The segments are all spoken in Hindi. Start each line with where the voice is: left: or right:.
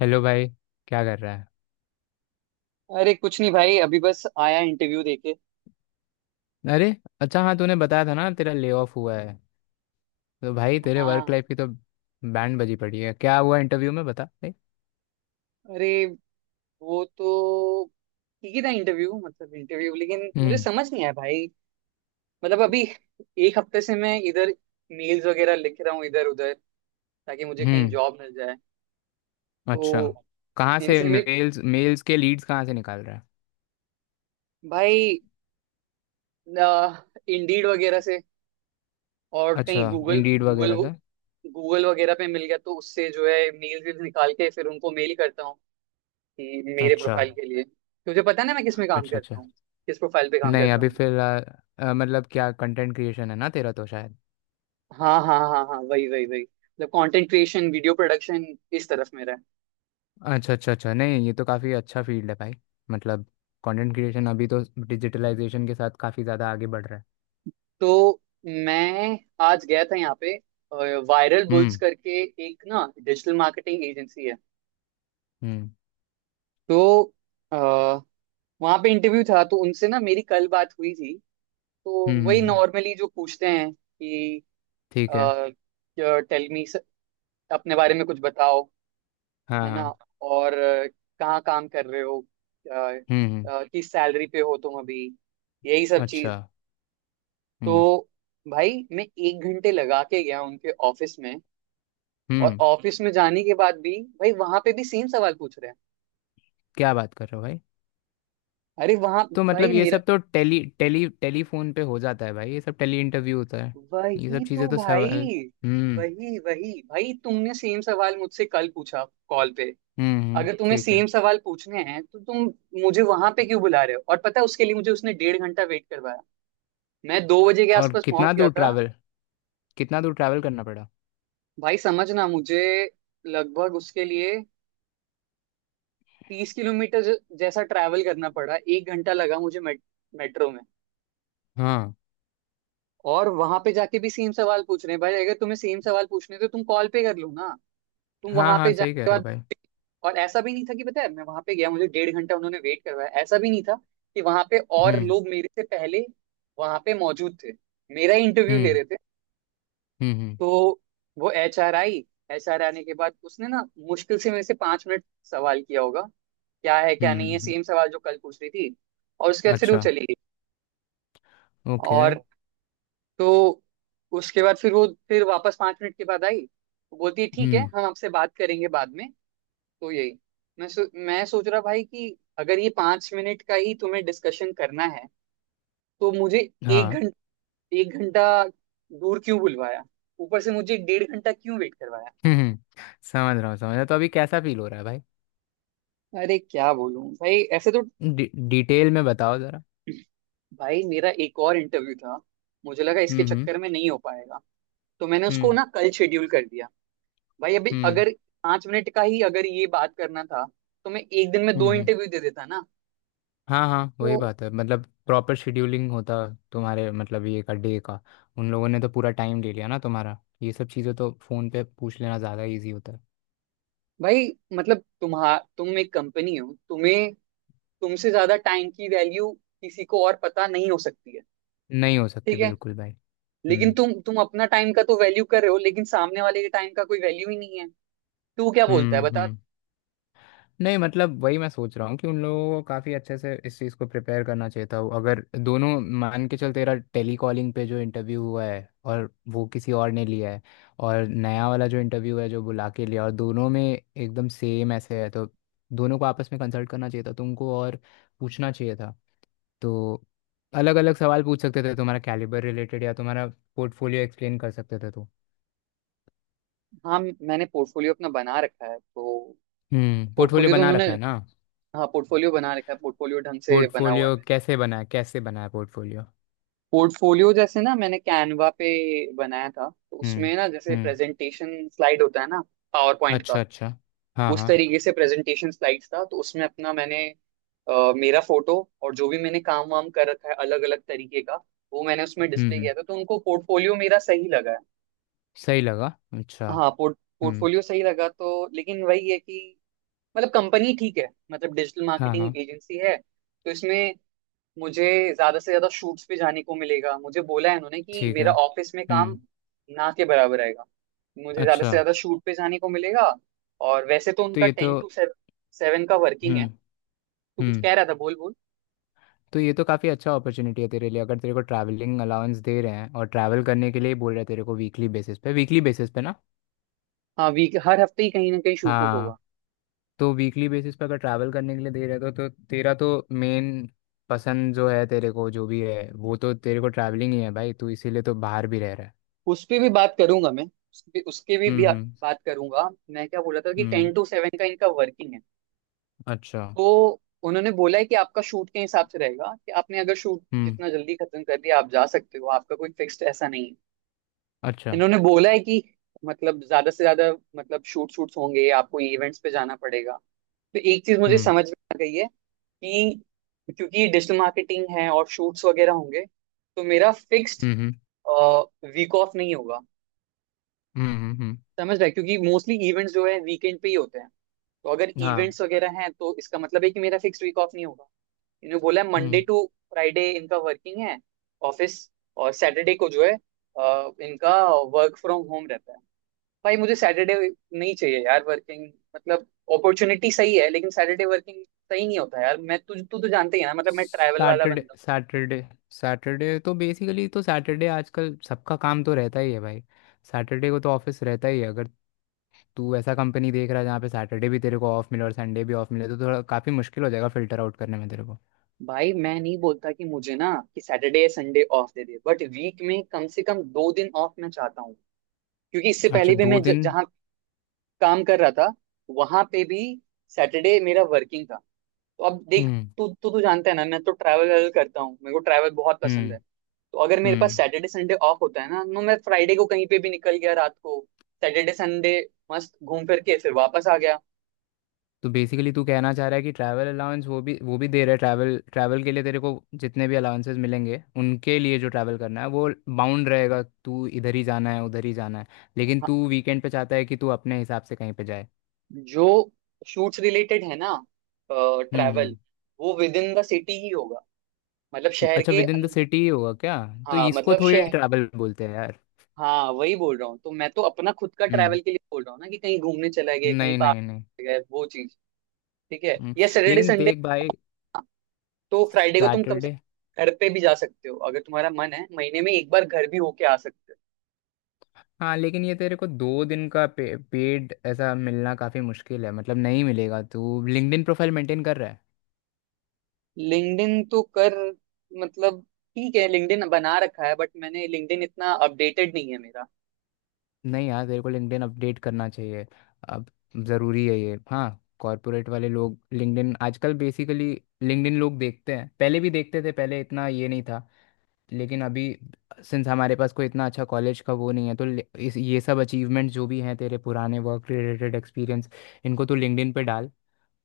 left: हेलो भाई। क्या कर रहा
right: अरे कुछ नहीं भाई। अभी बस आया इंटरव्यू देके।
left: है? अरे अच्छा, हाँ तूने बताया था ना तेरा ले ऑफ हुआ है। तो भाई तेरे वर्क
right: हाँ
left: लाइफ की तो बैंड बजी पड़ी है। क्या हुआ इंटरव्यू में, बता भाई।
right: अरे वो तो ठीक ही था इंटरव्यू मतलब इंटरव्यू, लेकिन मुझे
left: हम्म।
right: समझ नहीं आया भाई। मतलब अभी 1 हफ्ते से मैं इधर मेल्स वगैरह लिख रहा हूँ इधर उधर, ताकि मुझे कहीं
left: हम्म।
right: जॉब मिल जाए।
left: अच्छा,
right: तो
left: कहाँ से
right: इनसे भी
left: मेल्स मेल्स के लीड्स कहाँ से निकाल रहा है?
right: भाई, इंडीड वगैरह से और कहीं
left: अच्छा,
right: गूगल
left: इंडीड
right: गूगल
left: वगैरह से।
right: गूगल वगैरह पे मिल गया, तो उससे जो है मेल वेल निकाल के फिर उनको मेल करता हूँ कि मेरे
left: अच्छा
right: प्रोफाइल के लिए। तुझे पता है ना मैं किस में काम
left: अच्छा
right: करता
left: अच्छा।
right: हूँ, किस प्रोफाइल पे काम
left: नहीं
right: करता
left: अभी
right: हूँ।
left: फिलहाल मतलब क्या, कंटेंट क्रिएशन है ना तेरा तो शायद।
right: हाँ हाँ हाँ हाँ वही वही वही, मतलब कंटेंट क्रिएशन, वीडियो प्रोडक्शन इस तरफ मेरा है।
left: अच्छा अच्छा अच्छा। नहीं ये तो काफ़ी अच्छा फील्ड है भाई। मतलब कंटेंट क्रिएशन अभी तो डिजिटलाइजेशन के साथ काफ़ी ज़्यादा आगे बढ़ रहा है।
right: तो मैं आज गया था यहाँ पे वायरल बुल्स
left: हम्म
right: करके, एक ना डिजिटल मार्केटिंग एजेंसी है।
left: हम्म।
right: तो आ, वहाँ पे इंटरव्यू था, तो उनसे ना मेरी कल बात हुई थी। तो
left: हम्म
right: वही
left: हम्म, हम्म,
right: नॉर्मली जो पूछते हैं कि
left: ठीक है।
right: टेल मी अपने बारे में कुछ बताओ,
left: हाँ
right: है ना।
left: हाँ।
right: और कहाँ काम कर रहे हो, अ,
left: हम्म हम्म,
right: किस सैलरी पे हो तुम अभी, यही सब
left: अच्छा।
right: चीज।
left: हम्म
right: तो भाई मैं 1 घंटे लगा के गया उनके ऑफिस में। और
left: हम्म।
right: ऑफिस में जाने के बाद भी भाई वहां पे भी सेम सवाल पूछ रहे हैं।
left: क्या बात कर रहे हो भाई!
right: अरे वहां
left: तो मतलब
right: भाई
left: ये
right: मेरा,
left: सब तो टेली टेली टेलीफोन पे हो जाता है भाई। ये सब टेली इंटरव्यू होता है। ये सब
right: वही
left: चीज़ें
right: तो
left: तो सवाल।
right: भाई।
left: हम्म
right: वही वही भाई, तुमने सेम सवाल मुझसे कल पूछा कॉल पे। अगर तुम्हें
left: ठीक है।
right: सेम सवाल पूछने हैं तो तुम मुझे वहां पे क्यों बुला रहे हो। और पता है उसके लिए मुझे उसने 1.5 घंटा वेट करवाया। मैं 2 बजे के
left: और
right: आसपास
left: कितना
right: पहुंच गया
left: दूर
right: था।
left: ट्रैवल कितना दूर ट्रैवल करना पड़ा?
right: भाई समझना मुझे, लगभग उसके लिए 30 किलोमीटर जैसा ट्रैवल करना पड़ा, 1 घंटा लगा मुझे मेट्रो में।
left: हाँ
right: और वहां पे जाके भी सेम सवाल पूछ रहे हैं भाई। अगर तुम्हें सेम सवाल पूछने तो तुम कॉल पे कर लो ना, तुम
left: हाँ
right: वहां पे
left: हाँ,
right: जाने
left: सही कह
right: के
left: रहे हो
right: बाद।
left: भाई।
right: और ऐसा भी नहीं था कि पता है मैं वहां पे गया मुझे 1.5 घंटा उन्होंने वेट करवाया। ऐसा भी नहीं था कि वहां पे और
left: हम्म
right: लोग मेरे से पहले वहां पे मौजूद थे, मेरा इंटरव्यू ले
left: हम्म।
right: रहे थे।
left: हम्म
right: तो वो एच आर आने के बाद उसने ना मुश्किल से मेरे से 5 मिनट सवाल किया होगा। क्या है क्या
left: हम्म।
right: नहीं है, सेम सवाल जो कल पूछ रही थी। और उसके बाद फिर वो
left: अच्छा।
right: चली गई।
left: ओके।
right: और तो उसके बाद फिर वो फिर वापस 5 मिनट के बाद आई। वो बोलती है ठीक है
left: हम्म।
right: हम आपसे बात करेंगे बाद में। तो यही मैं सोच रहा भाई कि अगर ये 5 मिनट का ही तुम्हें डिस्कशन करना है तो मुझे एक
left: हाँ।
right: घंटा एक घंटा दूर क्यों बुलवाया। ऊपर से मुझे 1.5 घंटा क्यों वेट करवाया।
left: हम्म हम्म, समझ रहा हूँ समझ रहा हूँ। तो अभी कैसा फील हो रहा है भाई?
right: अरे क्या बोलूं भाई ऐसे तो।
left: डिटेल में बताओ ज़रा।
right: भाई मेरा एक और इंटरव्यू था, मुझे लगा इसके
left: हम्म हम्म।
right: चक्कर में नहीं हो पाएगा तो मैंने उसको
left: हम्म
right: ना कल शेड्यूल कर दिया। भाई अभी
left: हम्म।
right: अगर 5 मिनट का ही अगर ये बात करना था तो मैं एक दिन में
left: हम्म
right: दो
left: हम्म।
right: इंटरव्यू दे देता ना।
left: हाँ हाँ, वही
right: तो
left: बात है। मतलब प्रॉपर शेड्यूलिंग होता तुम्हारे, मतलब ये का डे का। उन लोगों ने तो पूरा टाइम ले लिया ना तुम्हारा। ये सब चीज़ें तो फ़ोन पे पूछ लेना ज़्यादा इजी होता है।
right: भाई मतलब तुम्हारा, तुम एक कंपनी हो तुम्हें, तुमसे ज्यादा टाइम की वैल्यू किसी को और पता नहीं हो सकती है।
left: नहीं हो सकती
right: ठीक है,
left: बिल्कुल भाई।
right: लेकिन
left: हम्म।
right: तुम अपना टाइम का तो वैल्यू कर रहे हो, लेकिन सामने वाले के टाइम का कोई वैल्यू ही नहीं है। तो वो क्या बोलता है बता।
left: हम्म। नहीं मतलब वही मैं सोच रहा हूँ कि उन लोगों को काफ़ी अच्छे से इस चीज़ को प्रिपेयर करना चाहिए था। अगर दोनों मान के चल, तेरा टेली कॉलिंग पे जो इंटरव्यू हुआ है और वो किसी और ने लिया है, और नया वाला जो इंटरव्यू है जो बुला के लिया, और दोनों में एकदम सेम ऐसे है, तो दोनों को आपस में कंसल्ट करना चाहिए था तुमको, और पूछना चाहिए था तो अलग अलग सवाल पूछ सकते थे। तुम्हारा कैलिबर रिलेटेड, या तुम्हारा पोर्टफोलियो एक्सप्लेन कर सकते थे तो।
right: हाँ मैंने पोर्टफोलियो अपना बना रखा है तो।
left: हम्म, पोर्टफोलियो
right: पोर्टफोलियो तो
left: बना
right: उन्होंने,
left: रखा है ना?
right: हाँ पोर्टफोलियो बना रखा है, पोर्टफोलियो ढंग से बना हुआ है
left: पोर्टफोलियो
right: मेरा।
left: कैसे बना है? कैसे बना है पोर्टफोलियो?
right: पोर्टफोलियो जैसे ना मैंने कैनवा पे बनाया था, तो
left: हम्म
right: उसमें ना जैसे
left: हम्म।
right: प्रेजेंटेशन स्लाइड होता है ना, पावर पॉइंट का।
left: अच्छा अच्छा। हाँ
right: उस
left: हाँ।
right: तरीके से प्रेजेंटेशन स्लाइड्स था तो उसमें अपना मैंने मेरा फोटो और जो भी मैंने काम वाम कर रखा है अलग अलग तरीके का, वो मैंने उसमें डिस्प्ले
left: हम्म,
right: किया था। तो उनको पोर्टफोलियो मेरा सही लगा है।
left: सही लगा? अच्छा।
right: हाँ
left: हम्म।
right: पोर्टफोलियो सही लगा तो, लेकिन वही है कि मतलब कंपनी ठीक है, मतलब डिजिटल
left: हाँ हाँ।
right: मार्केटिंग एजेंसी है, तो इसमें मुझे ज्यादा से ज्यादा शूट्स पे जाने को मिलेगा। मुझे बोला है उन्होंने कि
left: ठीक
right: मेरा
left: है।
right: ऑफिस में
left: हम्म।
right: काम ना के बराबर आएगा, मुझे ज्यादा से
left: अच्छा।
right: ज्यादा शूट पे जाने को मिलेगा। और वैसे तो
left: तो
right: उनका
left: ये तो।
right: 10 टू 7 का वर्किंग
left: हम्म
right: है। तू कुछ
left: हम्म।
right: कह रहा था, बोल बोल।
left: तो ये तो काफ़ी अच्छा अपॉर्चुनिटी है तेरे लिए। अगर तेरे को ट्रैवलिंग अलाउंस दे रहे हैं और ट्रैवल करने के लिए बोल रहे हैं तेरे को, वीकली बेसिस पे, वीकली बेसिस पे ना।
right: हाँ, वीक, हर हफ्ते ही कहीं ना कहीं शूट उट होगा।
left: हाँ। तो वीकली बेसिस पे अगर ट्रैवल करने के लिए दे रहे हैं तो तेरा तो मेन पसंद जो है, तेरे को जो भी है, वो तो तेरे को ट्रैवलिंग ही है भाई। तू इसीलिए तो बाहर भी रह रहा है।
right: उस पे भी बात करूंगा मैं, उसके उसके भी
left: हम्म।
right: बात करूंगा मैं। क्या बोला था कि
left: हम्म,
right: 10 टू 7 का इनका वर्किंग है।
left: अच्छा।
right: तो उन्होंने बोला है कि आपका शूट के हिसाब से रहेगा कि आपने अगर शूट
left: हम्म,
right: जितना जल्दी खत्म कर दिया आप जा सकते हो, आपका कोई फिक्स्ड ऐसा नहीं है।
left: अच्छा।
right: इन्होंने बोला है कि मतलब ज्यादा से ज्यादा मतलब शूट शूट्स होंगे, आपको इवेंट्स पे जाना पड़ेगा। तो एक चीज मुझे
left: हम्म
right: समझ में आ गई है कि क्योंकि ये डिजिटल मार्केटिंग है और शूट्स वगैरह होंगे, तो मेरा फिक्स्ड
left: हम्म।
right: वीक ऑफ नहीं होगा।
left: हम्म। हम्म।
right: समझ रहे हैं? क्योंकि मोस्टली इवेंट्स जो है वीकेंड पे ही होते हैं। तो अगर
left: हाँ।
right: इवेंट्स वगैरह हैं तो इसका मतलब है कि मेरा फिक्स्ड वीक ऑफ नहीं होगा। इन्होंने बोला है मंडे
left: हम्म।
right: टू फ्राइडे इनका वर्किंग है, ऑफिस। और सैटरडे को जो है इनका वर्क फ्रॉम होम रहता है। भाई मुझे सैटरडे नहीं चाहिए यार वर्किंग, मतलब अपॉर्चुनिटी सही है लेकिन सैटरडे वर्किंग सही नहीं होता यार। मैं तुझ तू तो जानते ही है ना, मतलब मैं ट्रैवल वाला
left: सैटरडे
right: बंदा
left: सैटरडे। सैटरडे तो बेसिकली, तो सैटरडे आजकल सबका काम तो रहता ही है भाई। सैटरडे को तो ऑफिस रहता ही है। अगर तू ऐसा कंपनी देख रहा है जहाँ पे सैटरडे भी तेरे को ऑफ मिले और संडे भी ऑफ मिले, तो थोड़ा काफ़ी मुश्किल हो जाएगा फिल्टर आउट करने में तेरे को।
right: हूँ। भाई मैं नहीं बोलता कि मुझे ना कि सैटरडे या संडे ऑफ दे दे, बट वीक में कम से कम 2 दिन ऑफ मैं चाहता हूँ। क्योंकि इससे
left: अच्छा,
right: पहले भी
left: दो
right: मैं
left: दिन।
right: जहाँ काम कर रहा था वहां पे भी सैटरडे मेरा वर्किंग था। तो अब देख,
left: हम्म
right: तू तू तू जानता है ना मैं तो ट्रैवल करता हूँ, मेरे को ट्रैवल बहुत पसंद है।
left: हम्म।
right: तो अगर मेरे पास
left: हम्म।
right: सैटरडे संडे ऑफ होता है ना, तो मैं फ्राइडे को कहीं पे भी निकल गया रात को, सैटरडे संडे मस्त घूम फिर के फिर वापस आ गया।
left: तो बेसिकली तू कहना चाह रहा है कि ट्रैवल अलाउंस वो भी, वो भी दे रहा है, ट्रैवल, ट्रैवल के लिए तेरे को। जितने भी अलाउंसेस मिलेंगे उनके लिए जो ट्रैवल करना है वो बाउंड रहेगा, तू इधर ही जाना है उधर ही जाना है। लेकिन
right: हाँ,
left: तू वीकेंड पे चाहता है कि तू अपने हिसाब से कहीं पे जाए।
right: जो शूट्स रिलेटेड है ना ट्रैवल,
left: हम्म।
right: वो विद इन द सिटी ही होगा, मतलब शहर
left: अच्छा,
right: के
left: विद इन द
right: अंदर।
left: सिटी ही होगा क्या? तो
right: हाँ
left: इसको
right: मतलब
left: थोड़ी
right: शहर।
left: ट्रैवल बोलते हैं यार।
right: हाँ वही बोल रहा हूँ तो, मैं तो अपना खुद का
left: हम्म।
right: ट्रैवल के लिए बोल रहा हूँ ना कि कहीं घूमने चला गया, कहीं
left: नहीं
right: पार्क
left: नहीं नहीं।
right: गए वो चीज, ठीक है,
left: हम्म,
right: या सैटरडे
left: लेकिन
right: संडे।
left: देख भाई,
right: तो फ्राइडे को तुम कम से
left: सैटरडे,
right: कम घर पे भी जा सकते हो, अगर तुम्हारा मन है महीने में एक बार घर भी होके आ सकते
left: हाँ लेकिन ये तेरे को दो दिन का पेड ऐसा मिलना काफ़ी मुश्किल है। मतलब नहीं मिलेगा। तू लिंक्डइन प्रोफाइल मेंटेन कर रहा है?
right: हो। लिंक्डइन तो कर मतलब, ठीक है लिंक्डइन बना रखा है बट मैंने लिंक्डइन इतना अपडेटेड नहीं है मेरा।
left: नहीं यार, तेरे को लिंक्डइन अपडेट करना चाहिए अब। ज़रूरी है ये, हाँ। कॉर्पोरेट वाले लोग लिंक्डइन आजकल बेसिकली, लिंक्डइन लोग देखते हैं। पहले भी देखते थे, पहले इतना ये नहीं था, लेकिन अभी, सिंस हमारे पास कोई इतना अच्छा कॉलेज का वो नहीं है, तो ले- इस ये सब अचीवमेंट जो भी हैं तेरे पुराने वर्क रिलेटेड एक्सपीरियंस, इनको तो लिंक्डइन पे डाल।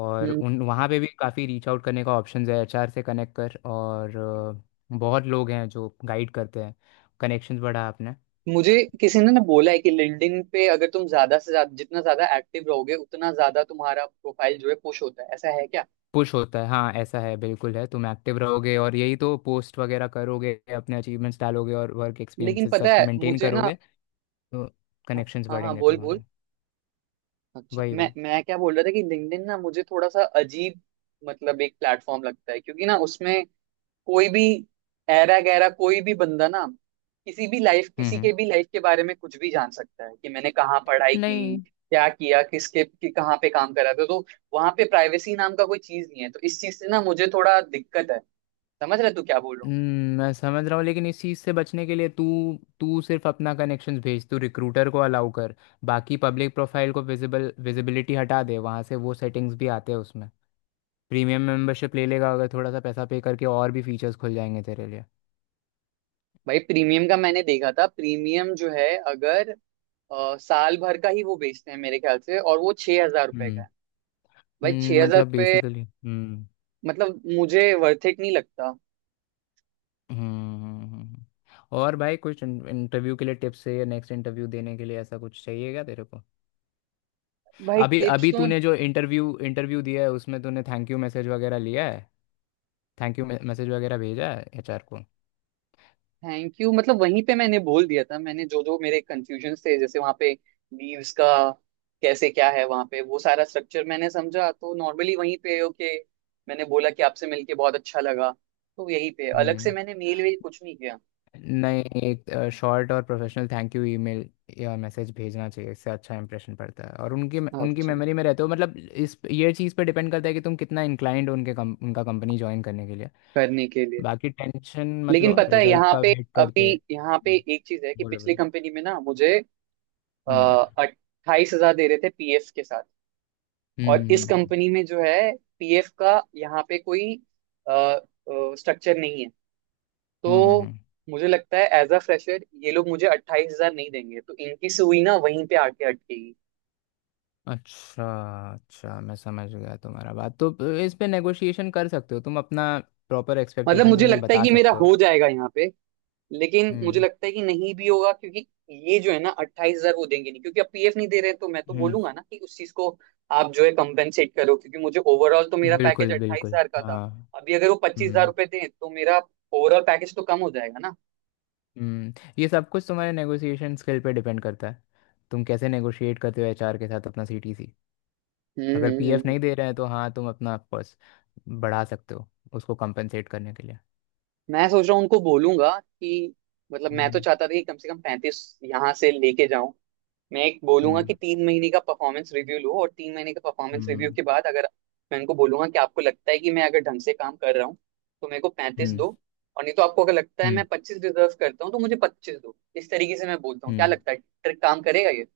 left: और
right: हम्म।
left: उन वहाँ पे भी काफ़ी रीच आउट करने का ऑप्शन है। एचआर से कनेक्ट कर, और बहुत लोग हैं जो गाइड करते हैं। कनेक्शंस बढ़ा अपने।
right: मुझे किसी ने ना बोला है कि लिंक्डइन पे अगर तुम ज्यादा से ज्यादा जितना ज्यादा एक्टिव रहोगे उतना ज्यादा तुम्हारा प्रोफाइल जो है पुश होता है, ऐसा है क्या।
left: पुश होता है, हाँ। ऐसा है, बिल्कुल है। तुम एक्टिव रहोगे और यही तो पोस्ट वगैरह करोगे, अपने अचीवमेंट्स डालोगे और वर्क
right: लेकिन
left: एक्सपीरियंसेस
right: पता
left: सब
right: है
left: मेंटेन
right: मुझे ना।
left: करोगे, तो
right: हाँ
left: कनेक्शंस
right: हाँ हाँ,
left: बढ़ेंगे
right: बोल बोल।
left: तुम्हारे।
right: अच्छा
left: वही
right: मैं
left: वही।
right: मैं क्या बोल रहा था कि लिंक्डइन ना मुझे थोड़ा सा अजीब मतलब एक प्लेटफॉर्म लगता है, क्योंकि ना उसमें कोई भी ऐरा गैरा कोई भी बंदा ना किसी
left: हम्म।
right: के भी लाइफ के बारे में कुछ भी जान सकता है कि मैंने कहाँ पढ़ाई की,
left: नहीं।
right: क्या किया, किसके कि कहाँ पे काम करा था। तो वहां पे प्राइवेसी नाम का कोई चीज नहीं है, तो इस चीज से ना मुझे थोड़ा दिक्कत है। समझ रहे तू क्या बोल रहा हूँ मैं।
left: मैं समझ रहा हूँ, लेकिन इस चीज़ से बचने के लिए तू तू सिर्फ अपना कनेक्शंस भेज, तू रिक्रूटर को अलाउ कर। बाकी पब्लिक प्रोफाइल को विजिबल, विजिबिलिटी हटा दे वहाँ से। वो सेटिंग्स भी आते हैं उसमें। प्रीमियम मेंबरशिप ले लेगा अगर, थोड़ा सा पैसा पे करके और भी फीचर्स खुल जाएंगे तेरे लिए।
right: भाई प्रीमियम का मैंने देखा था, प्रीमियम जो है अगर साल भर का ही वो बेचते हैं मेरे ख्याल से, और वो 6,000 रुपए
left: हम्म
right: का है। भाई छह हजार
left: मतलब
right: रुपये
left: बेसिकली।
right: मतलब मुझे वर्थ इट नहीं लगता।
left: हम्म हम्म, हम्म। हम्म, हम्म। और भाई कुछ इंटरव्यू के लिए टिप्स है, या नेक्स्ट इंटरव्यू देने के लिए ऐसा कुछ चाहिए क्या तेरे को?
right: भाई
left: अभी
right: टिप्स
left: अभी
right: तो।
left: तूने जो इंटरव्यू, इंटरव्यू दिया है उसमें तूने थैंक यू मैसेज वगैरह लिया है? थैंक यू मैसेज वगैरह भेजा है एचआर को?
right: थैंक यू मतलब वहीं पे मैंने बोल दिया था, मैंने जो जो मेरे कंफ्यूजन थे जैसे वहां पे लीव्स का कैसे क्या है, वहां पे वो सारा स्ट्रक्चर मैंने समझा। तो नॉर्मली वहीं पे ओके मैंने बोला कि आपसे मिलके बहुत अच्छा लगा। तो यहीं पे अलग से
left: हम्म।
right: मैंने मेल वेल कुछ नहीं किया।
left: नहीं, एक शॉर्ट और प्रोफेशनल थैंक यू ईमेल या मैसेज भेजना चाहिए। इससे अच्छा इंप्रेशन पड़ता है और उनकी उनकी
right: अच्छा,
left: मेमोरी में रहते हो। मतलब इस, ये चीज़ पे डिपेंड करता है कि तुम कितना इंक्लाइंड हो उनका कंपनी ज्वाइन करने के लिए।
right: करने के लिए।
left: बाकी टेंशन,
right: लेकिन
left: मतलब
right: पता है
left: रिजल्ट
right: यहाँ
left: का
right: पे,
left: वेट करते
right: अभी यहाँ पे
left: हैं।
right: एक चीज है कि
left: बोलो
right: पिछली
left: बोलो।
right: कंपनी में ना मुझे
left: हम्म
right: 28,000 दे रहे थे पीएफ के साथ।
left: हम्म।
right: और इस कंपनी में जो है पीएफ का यहाँ पे कोई स्ट्रक्चर नहीं है।
left: हम्म,
right: तो
left: हम्म, हम्म।
right: मुझे लगता है एज अ फ्रेशर ये लोग मुझे 28,000 नहीं देंगे, तो इनकी सुई ना वहीं पे आके अटकेगी।
left: अच्छा, अच्छा मैं समझ गया तुम्हारा बात तो। इस पे नेगोशिएशन कर सकते हो तुम, अपना प्रॉपर
right: मतलब
left: एक्सपेक्टेशंस
right: मुझे
left: उन्हें
right: लगता है
left: बता
right: कि मेरा
left: सकते हो।
right: हो जाएगा यहाँ पे, लेकिन मुझे
left: हम्म
right: लगता है कि नहीं भी होगा। क्योंकि ये जो है ना 28,000 वो देंगे नहीं, क्योंकि अब पीएफ नहीं दे रहे, तो मैं तो
left: हम्म।
right: बोलूंगा ना कि उस चीज को आप जो है कंपेंसेट करो, क्योंकि मुझे ओवरऑल तो मेरा पैकेज
left: बिल्कुल
right: अट्ठाईस
left: बिल्कुल।
right: हजार का था।
left: हाँ।
right: अभी अगर वो पच्चीस हजार
left: हम्म
right: रुपए दें तो मेरा ओवरऑल पैकेज तो कम हो जाएगा ना।
left: हम्म। ये सब कुछ तुम्हारे नेगोशिएशन स्किल पे डिपेंड करता है, तुम कैसे नेगोशिएट करते हो एचआर के साथ अपना सीटीसी।
right: हम्म
left: अगर
right: हम्म,
left: पीएफ
right: हम्म।
left: नहीं दे रहे हैं तो हाँ, तुम अपना पर्स बढ़ा सकते हो, उसको कंपनसेट करने के लिए।
right: मैं सोच रहा हूँ उनको बोलूंगा कि, मतलब मैं तो
left: हम्म
right: चाहता था कि कम से कम पैंतीस यहाँ से लेके जाऊं। मैं एक बोलूंगा
left: हम्म।
right: कि 3 महीने का परफॉर्मेंस रिव्यू लो, और 3 महीने का परफॉर्मेंस रिव्यू
left: हम्म
right: के बाद अगर, मैं उनको बोलूंगा कि आपको लगता है कि मैं अगर ढंग से काम कर रहा हूँ तो मेरे को पैंतीस
left: हम्म।
right: दो। और नहीं तो आपको अगर लगता है
left: हम्म
right: मैं पच्चीस डिजर्व करता हूँ तो मुझे पच्चीस दो, इस तरीके से मैं बोलता हूँ। क्या
left: हम्म।
right: लगता है, ट्रिक काम करेगा ये?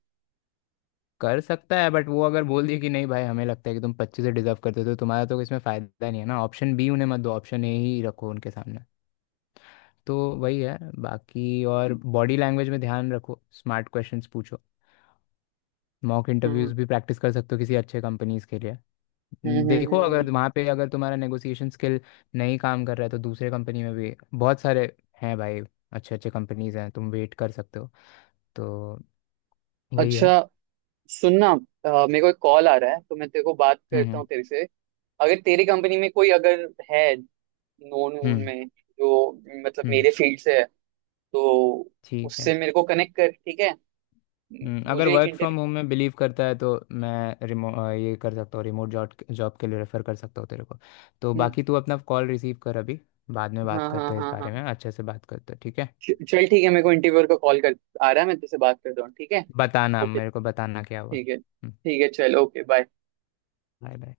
left: कर सकता है, बट वो अगर बोल दिए कि नहीं भाई, हमें लगता है कि तुम पच्चीस से डिजर्व करते हो, तो तुम्हारा तो इसमें फ़ायदा नहीं है ना। ऑप्शन बी उन्हें मत दो, ऑप्शन ए ही रखो उनके सामने। तो वही है बाकी। और बॉडी लैंग्वेज में ध्यान रखो, स्मार्ट क्वेश्चंस पूछो। मॉक इंटरव्यूज
right: हम्म
left: भी प्रैक्टिस कर सकते हो किसी अच्छे कंपनीज के लिए।
right: हम्म हम्म
left: देखो,
right: हम्म, हम्म।
left: अगर वहाँ पे अगर तुम्हारा नेगोशिएशन स्किल नहीं काम कर रहा है, तो दूसरे कंपनी में भी बहुत सारे हैं भाई, अच्छे अच्छे कंपनीज हैं, तुम वेट कर सकते हो। तो वही
right: अच्छा
left: है।
right: सुनना, मेरे को एक कॉल आ रहा है तो मैं तेरे को बात
left: हम्म।
right: करता हूँ तेरे से। अगर तेरी कंपनी में कोई अगर है, नोन वोन
left: हम्म
right: में, जो मतलब
left: हम्म,
right: मेरे फील्ड से है, तो
left: ठीक है।
right: उससे मेरे को कनेक्ट कर, ठीक है।
left: अगर
right: मुझे एक
left: वर्क फ्रॉम
right: इंटरव्यू।
left: होम में बिलीव करता है, तो मैं ये कर सकता हूँ, रिमोट जॉब जॉब के लिए रेफर कर सकता हूँ तेरे को। तो बाकी तू अपना कॉल रिसीव कर अभी, बाद में बात
right: हाँ हाँ
left: करते हैं इस
right: हाँ हाँ,
left: बारे में। अच्छे से बात करते हैं, ठीक है।
right: चल ठीक है, मेरे को इंटरव्यूअर का कॉल कर आ रहा है, मैं तुझसे बात करता हूँ ठीक है।
left: बताना
right: ओके
left: मेरे को, बताना क्या हुआ।
right: ठीक है ठीक है, चल ओके बाय।
left: Bye bye.